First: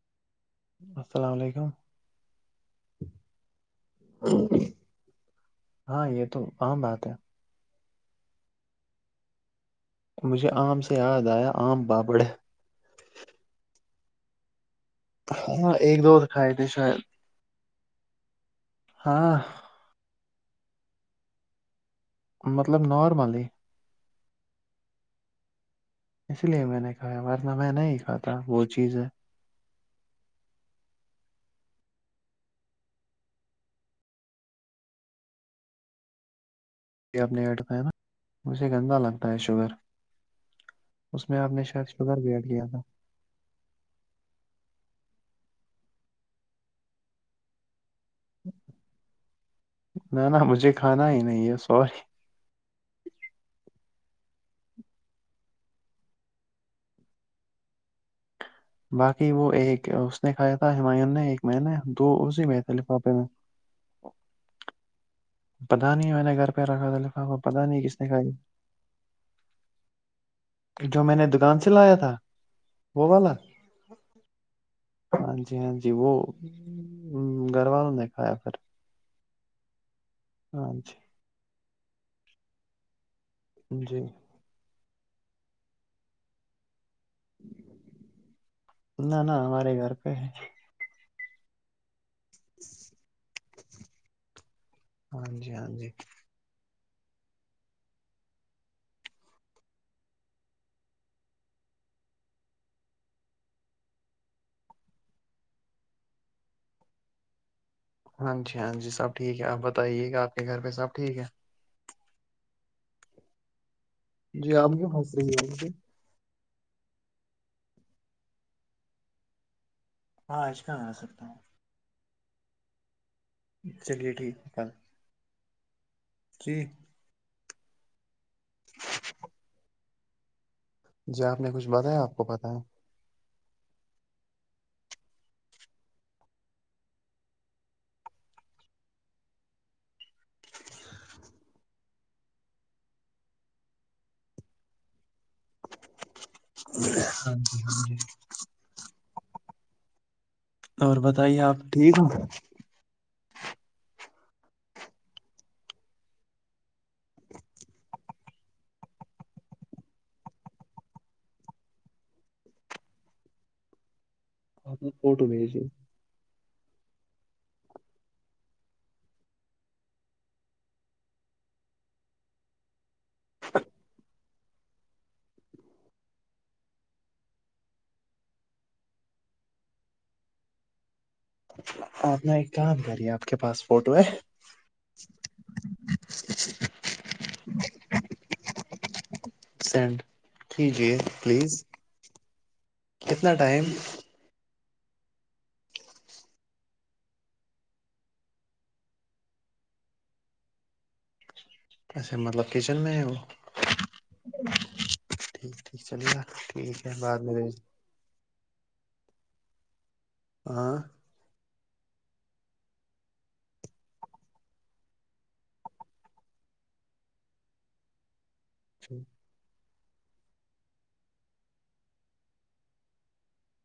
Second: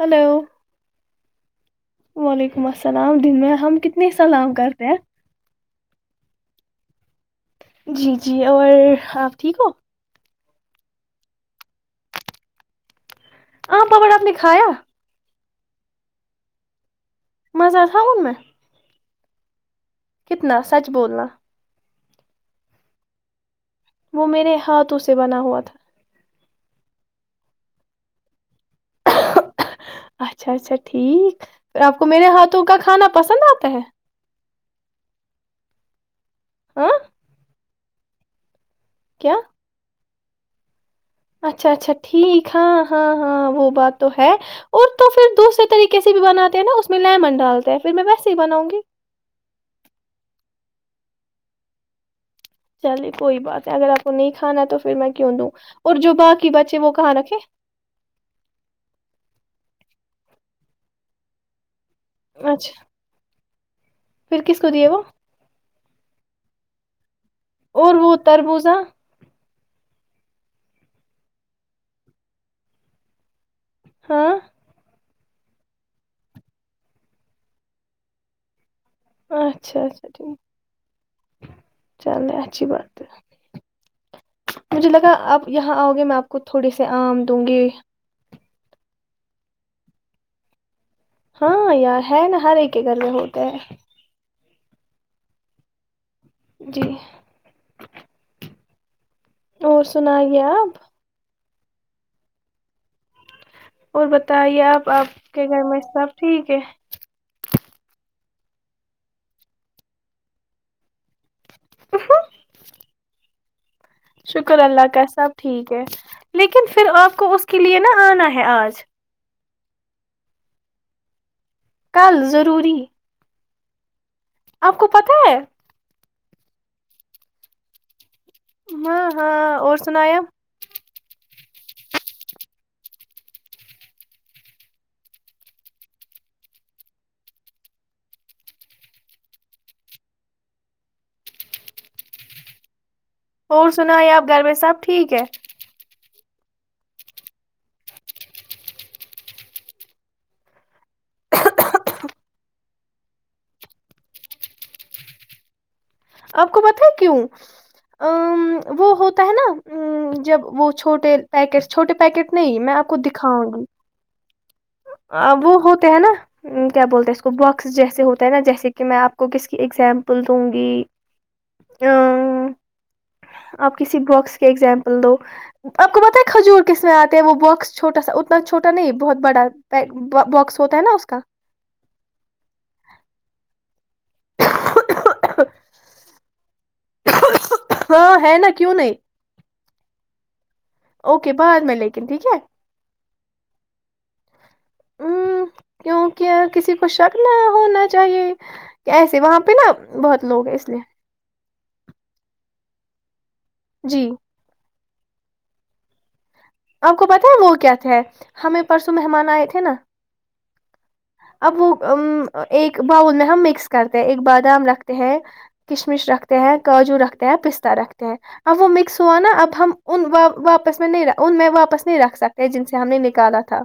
hello السلام علیکم وعلیکم السلام دن میں ہم کتنی سلام کرتے ہیں ہاں یہ تو عام بات ہے جی جی اور اپ ٹھیک ہو مجھے ام سے یاد ایا ام بابڑے ہے ااں پا بڑا اپ نے کھایا ہاں ایک دوز کھائے تھے شاید مزہ تھا مھ میں ہاں کتنا سچ بولنا مطلب نارملی وہ میرے ہاتھوں سے بنا ہوا تھا اس لیے میں نے کہا ہے ورنہ میں نہیں کھتا وہ چیز اچھا اچھا ٹھیک پ اپ کو میرے ہاتھوں کا کھانا پسند اتا ہے [inaudible] اپنے نیٹ پہنا مجھے گندا لگتا کیا ہے شوگر اس میں آپ نے اچھا اچھا شاید شوگر بھی ایڈ ٹھیک کیا تھا ہاں ہاں ہاں وہ بات تو ہے اور تو پھر دوسرے طریقے سے بھی بناتے ہیں نا اس میں لیمن ڈالتے ہیں پھر میں ویسے ہی بناوں گی نہ نہ مجھے کھانا ہی نہیں ہے سوری چلے کوئی بات نہیں اگر آپ کو نہیں کھانا تو پھر میں کیوں دوں اور جو باقی بچے وہ کہاں رکھے باقی وہ ایک اس نے کھایا تھا ہمایوں نے ایک میں نے دو اسی میں تھے اچھا لفافے میں پھر کس کو دیے وہ پتہ نہیں میں نے گھر پے رکھا تھا لفافہ پتہ نہیں اور کس نے وہ کھایا تربوزہ جو میں نے دکان سے لایا تھا وہ والا ہاں ہاں جی ہاں جی وہ گھر والوں نے کھایا پھر اچھا اچھا ٹھیک ہاں جی چلے اچھی بات ہے جی مجھے لگا آپ یہاں آؤ گے میں آپ کو تھوڑے سے آم دوں گی نہ نہ ہمارے گھر پے ہے ہاں یار ہے نا ہر ایک کے گھر کے ہوتے ہیں ہاں جی ہاں جی جی اور سنایے آپ اور بتائیے آپ آپ کے گھر میں سب ٹھیک ہے ہاں جی ہاں جی سب ٹھیک ہے آپ بتائیے گا آپ کے گھر پے سب ٹھیک ہے جی شکر آپ اللہ کیوں کا پھنس سب رہی مجھے ٹھیک ہے لیکن پھر آپ کو اس کے لیے نا آنا ہے آج ہاں کہا آسکتا ہوں کل ضروری ہے چلیے ٹھیک کل آپ کو پتہ ہے جی ہاں ہاں اور سناے آپ جی آپ نے کچھ بتایا آپ کو پتہ ہے اور سنائیے آپ گھر میں سب ٹھیک ہے ہاں جی ہاں جی اور بتائیے آپ ٹھیک ہو آپ کو پتہ ہے کیوں آمم وہ ہوتا ہے نا جب وہ چھوٹے پیکٹ چھوٹے پیکٹ نہیں میں آپ کو دیکھاؤں گی آپ نے فوٹو وہ بھیجی ہوتے ہیں نا کیا بولتے ہیں اس کو باکس جیسے ہوتا ہے نا جیسے کہ میں آپ کو اس کی اگزامپل دوں گی آ آپ کسی باکس کے اگزامپل دو آپ کو پتہ ہے کھجور کس میں آتے ہے وہ باکس چھوٹا سا اتنا چھوٹا نہیں بہت بڑا با باکس ہوتا ہے نا اس کا آپ نے ایک کام کریں ہے آپ کے پاس فوٹو ہے ہاں ہے نا کیوں نہیں سینڈ کیجے اوکے پلیز بعد میں لیکن ٹھیک ہے کتنا ٹائم آمم کیونکی یہاں کسی کو شک نہ ہونا چاہیے کیسے وہاں پے نا بہت لوگ ہیں اس لیے کسے مطلب کچن میں ہوں جی ٹھیک ٹھیک چلے گا ٹھیک آپ کو بعد پتہ میں ہے وہ بھیج کیا تھے ہمیں پرسوں مہمان آئے تھے نا ہاں اب وہ امم ایک باؤل میں ہم مکس کرتے ہیں ایک بادام رکھتے ہیں کشمش رکھتے ہیں کاجو رکھتے ہیں پستتا رکھتے ہیں اب وہ مکس ہوا نا اب ہم ان و واپس میں نہیں رہا ان میں واپس نہیں رکھ سکتے جن سے ہم نے نکالا تھا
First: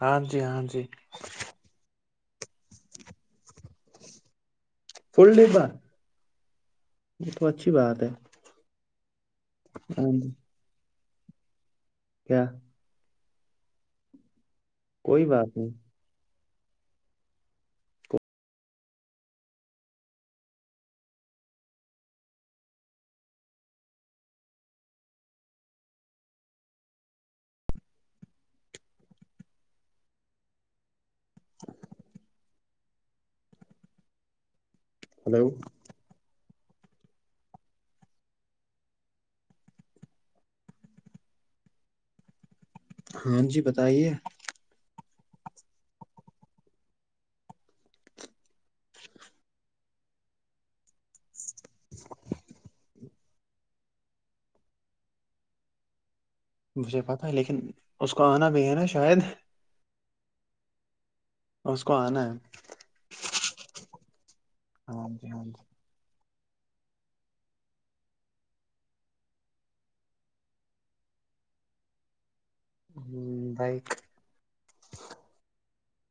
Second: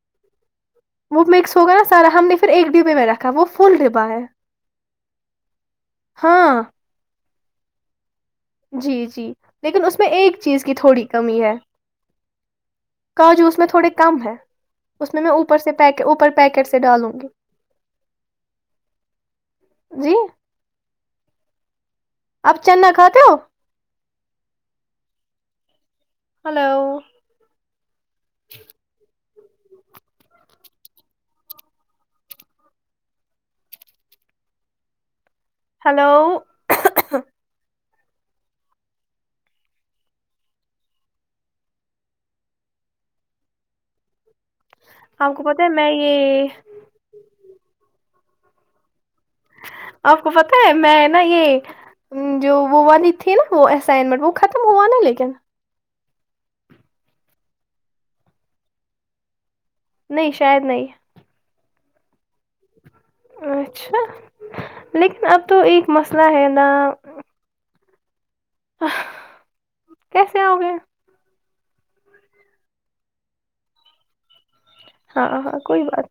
ہاں جی ہاں جی وہ مکس ہو گیا نا سارا ہم نے پھر ایک ڈبے میں رکھا وہ فل ڈبا ہے فل ڈبا ہاں یہ تو اچھی بات ہے جی جی لیکن اس میں ہاں جی ایک چیز کی تھوڑی کمی ہے کیا کاجو اس میں تھوڑے کم ہے اس میں کوئی میں بات اوپر نہیں سے پیک اوپر پیکٹ سے ڈالوں گی جی آپ چنا کھاتے ہو ہلو ہلو ہلو ہاں جی بتائیے آ کو پتہ ہے میں یہ آپ کو پت ہے میں نا یہ جو وہ والی تھی نا وہ اسائنمنٹ وہ ختم ہوا نا لیکن مجھے پتاہ ہے لیکن اس کو آنا بھی ہے نا شاید نہیں شاید نہیں اور اس کو آنا ہے اچھا ہاں لیکن جی اب ہاں تو ایک مسئلہ ہے نا ہ کیسے آؤ گے ہوں بائک ہاں ہاں کوئی بات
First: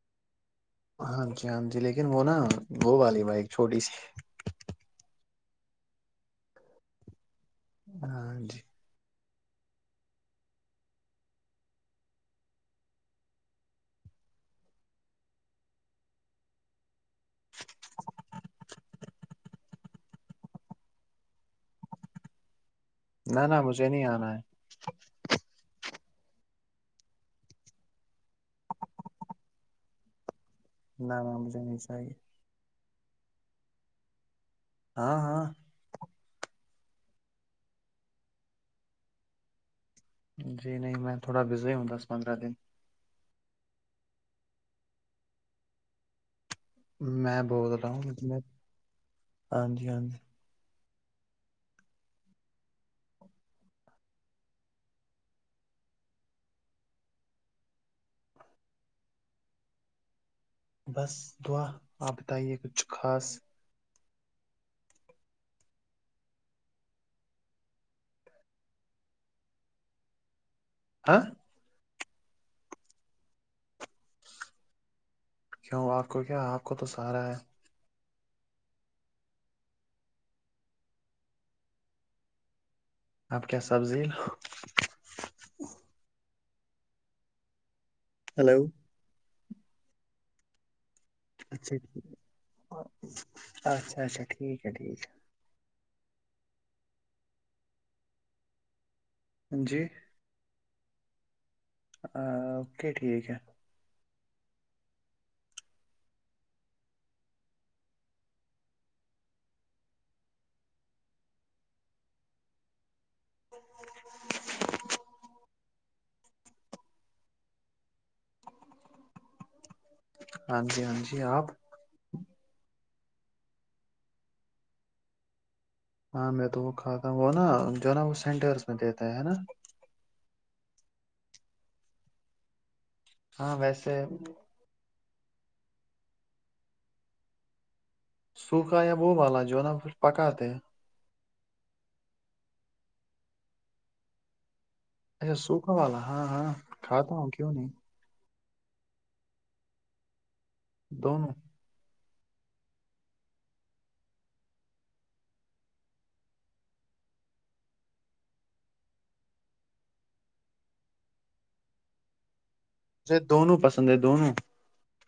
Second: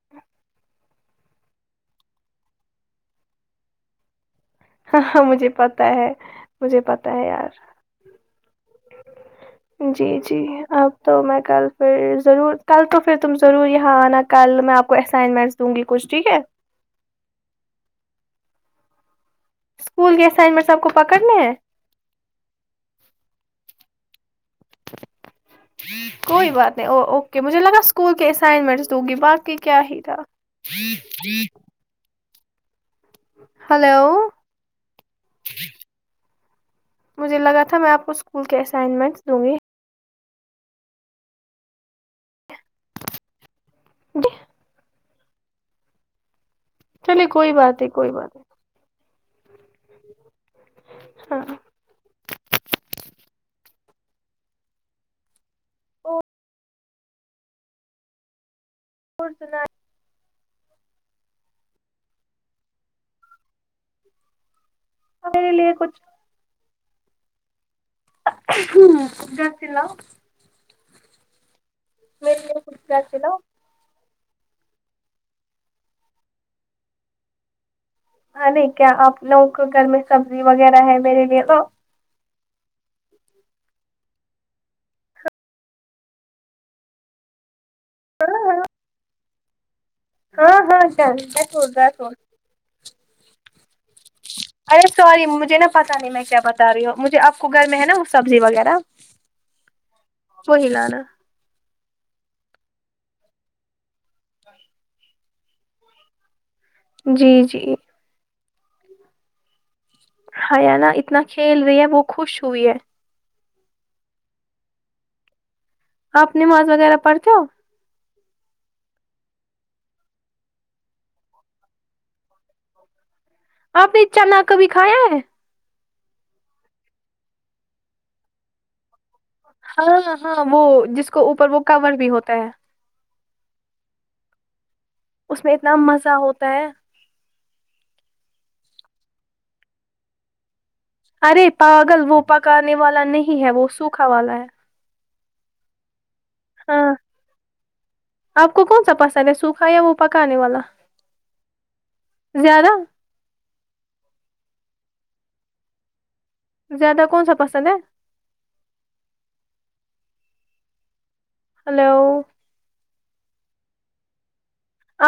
ہاں جی ہاں جی لیکن وہ نا وہ والی بائیک چھوٹی سی ہاںاں مجھے پتا ہے مجھے پتا ہے یار ہاں جی جی جی اب تو میں کل پھر ضرور کل تو پھر تم ضرور یہاں آنا کل میں آپ کو اسائنمنٹس دوں گی کچھ ٹھیک ہے اسکول کی اسائنمنٹس اپکو کو پکڑنے ہیں نہ نہ مجھے نہیں آنا ہے کوئی بات نہیں او اوکے مجھے لگا اسکول کے اسائنمنٹس دوں گی باقی کیا ہی تھا نا وہ مجھے نی چاہیے ہلو ہاں ہاں مجھے لگا تھا میں آپ کو اسکول کے اسائنمنٹس دوں گی جی نہیں میں تھوڑا بزی ہوں دس پندرہ دن جی چلیے میں کوئی بول بات رہا نہیں ہوں کوئی بات ہاں جی ہاں جی ہاں اور سناے بس دعا آپ بتائیے کچھ خاص میرے لیے کچھ ہ جا چلاؤ آاں [unintelligible] چلاؤ کیوں آپ کو کیا آپ کو تو سارا ہے ہ نہیں کیا آپ لوگوں کو گھر میں سبزی وغیرہ ہے میرے لیے تو آپ کیا سبزی کرا ہے ہلو نا ہاں ہاں اچھا ٹھیک، اچھا اچھا ٹھیک ہے ارے ٹھیک سوری مجھے نا پتہ نہیں میں کیا بتا رہی ہوں مجھے آپ کو گھر میں ہے نا سبزی وغیرہ جی وہی لانا ا اوکے ٹھیک ہے جی جی حیا نہ اتنا کھیل رہی ہے وہ خوش ہوئی ہے آپ نماز وغیرہ پڑھتے ہو ہاں جی ہاں جی آپ آپ نے چنا کبھی کایا ہے ہاں میں تو وہ کھاتا تھا وہ نا جو نا وہ سینٹرس میں دیتا ہے نا ہاںاں ہاں وہ جس کو اوپر وہ کور بھی ہوتا ہے ہاں ویسے اس میں اتنا مزہ ہوتا ہے سوکھا یا وہ والا جو ہے نا پھر پکاتے ارے پاگل وہ پکانے والا نہیں ہے وہ سوکھا والا ہے اچھا سوکھا والا ہاں ہاں کھاتا ہوں کیوں نہیں آپ کو کون سا پسند ہے سوکھا یا وہ پکانے والا دونوں زیادہ زیادہ کون سا پسند ہے ہیلو مجھے دونوں پسند ہے دونوں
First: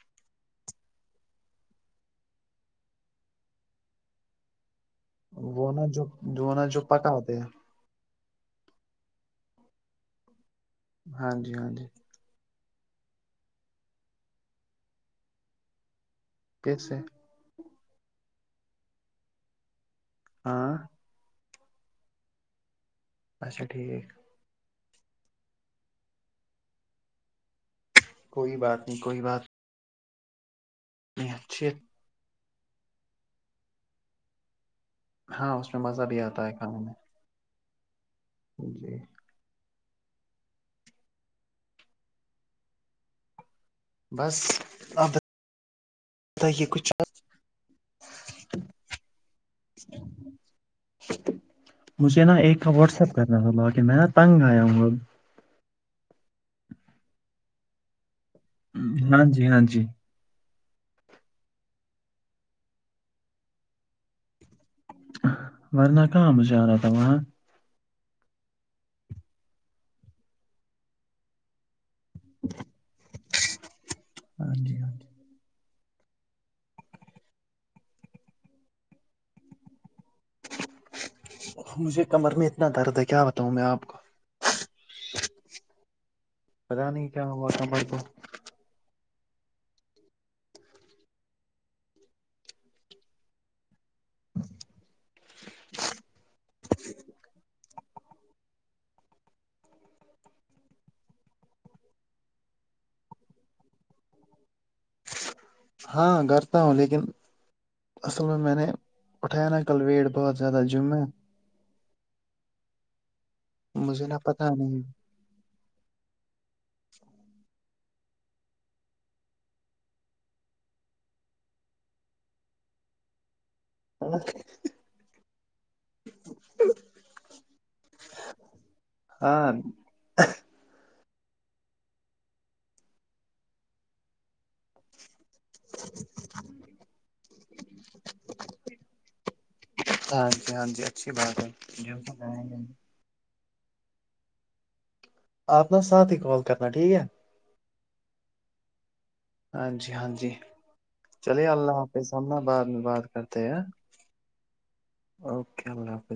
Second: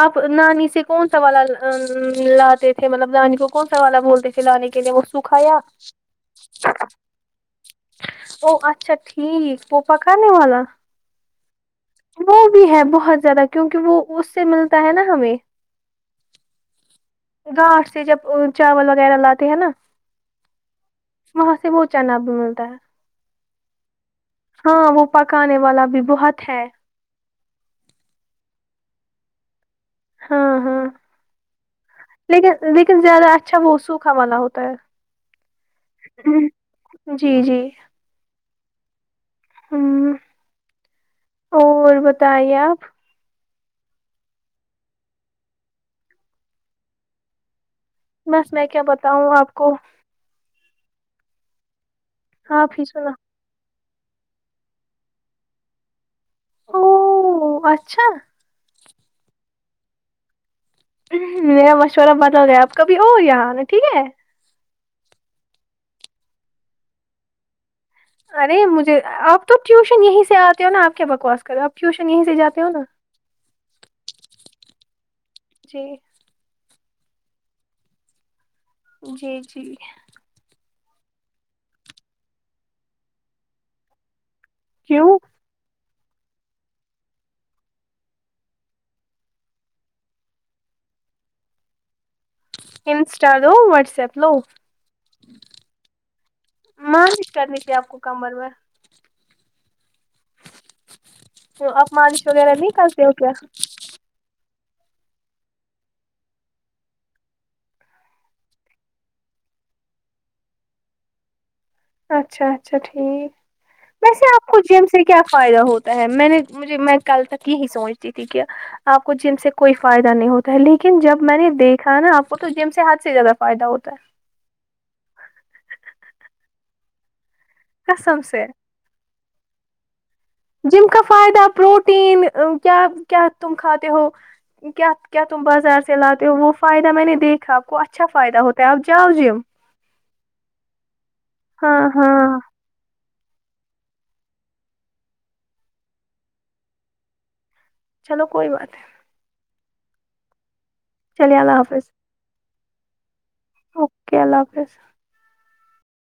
آپ نانی سے کون سا والا لاتے تھے مطلب نانی کو کون سا والا بولتے تھے لانے کے لیے وہ سکھایا وہ نا جو وہ نا جو پکا ہوتے ہیں او اچھا ٹھیک وہ پاکنے والا ہاں جی ہاں جی وہ بھی ہے بہت زیادہ کیونکہ وہ اس سے ملتا ہے نا ہمیں کس سے گاٹ سے جب چاول وغیرہ لاتے ہیں نا ہاں وہاں سے وہ چنا بھی ملتا ہے اچھا ٹھیک ہاں وہ پکانے والا بھی بہت ہے کوئی بات نہیں کوئی بات ہاں ہاں [unintelligible] لیکن لیکن زیادہ اچھا وہ سوکھا والا ہوتا ہے ہاں اس میں مزہ بھی آتا ہے کھانے میں جی جی جی ہوں اور بتائیے آپ بس آپ بتائیں کچھ بس میں کیا بتاؤں آپ کو مجھے نا ایک کا آپ ہی واٹس سنا ایپ کرنا تھا لا کے میں نا تنگ آیا ہوں اب او اچھا ہاں جی ہاں جی میرا مشورہ بتا ہو گیا ہے اپ کو بھی ہو یہاں انا ٹھیک ہے ورنہ کہا مجھے انا تھا وہاں ارے مجھے آپ تو ٹیوشن یہیں سے اتے ہو نا اپ کے بکواس کر رہے ہو آپ ٹیوشن یہیں سے جاتے ہو نا ہاں جی ہاں جی جی جی جی مجھے کمر میں اتنا درد ہے کیا بتاوں میں آپ کو کیوں پتا نہیں کیا ہوا تھا کمر کو انسٹا دو واٹس ایپ سپلو مالش کرنی تھی اپ کو کمر میں آپ مالش وغیرہ نہیں کرتے ہو کیا ہاں کرتا ہوں لیکن اصل میں میں نے اٹھایا نا کل ویٹ بہت زیادہ جیم میں اچھا اچھا ٹھیک مجھے نہ ویسے آپ پتا کو نہیں جیم سے کیا فائدہ ہوتا ہے میں نے مجھے میں کل تک یہی سوچتی تھی کہ آپ کو جم سے کوئی فائدہ نہیں ہوتا ہے لیکن جب میں نے دیکھا نا آپ کو تو جیم سے ہاتھ سے زیادہ فائدہ ہوتا ہے ہاں قسم سے ہاں جیم کا فائدہ پروٹین کیا کیا تم کھاتے ہو کیا کیا تم بازار سے لاتے ہو وہ فائدہ میں نے دیکھا اپ کو اچھا فائدہ ہوتا ہے آپ جاو جیم ہاں جی ہاں جی اچھی بات ہے ہاں جیم کو ہاں جائیں گے آپ نا ساتھ ہی کال کرنا ٹھیک ہے چلو کوئی بات نہیں ہاں جی ہاں جی چلے اللہ حافظ اب نا بعد میں بات کرتے ہیں اوکے اللہ حافظ ہاں اوکے اللہ حافظ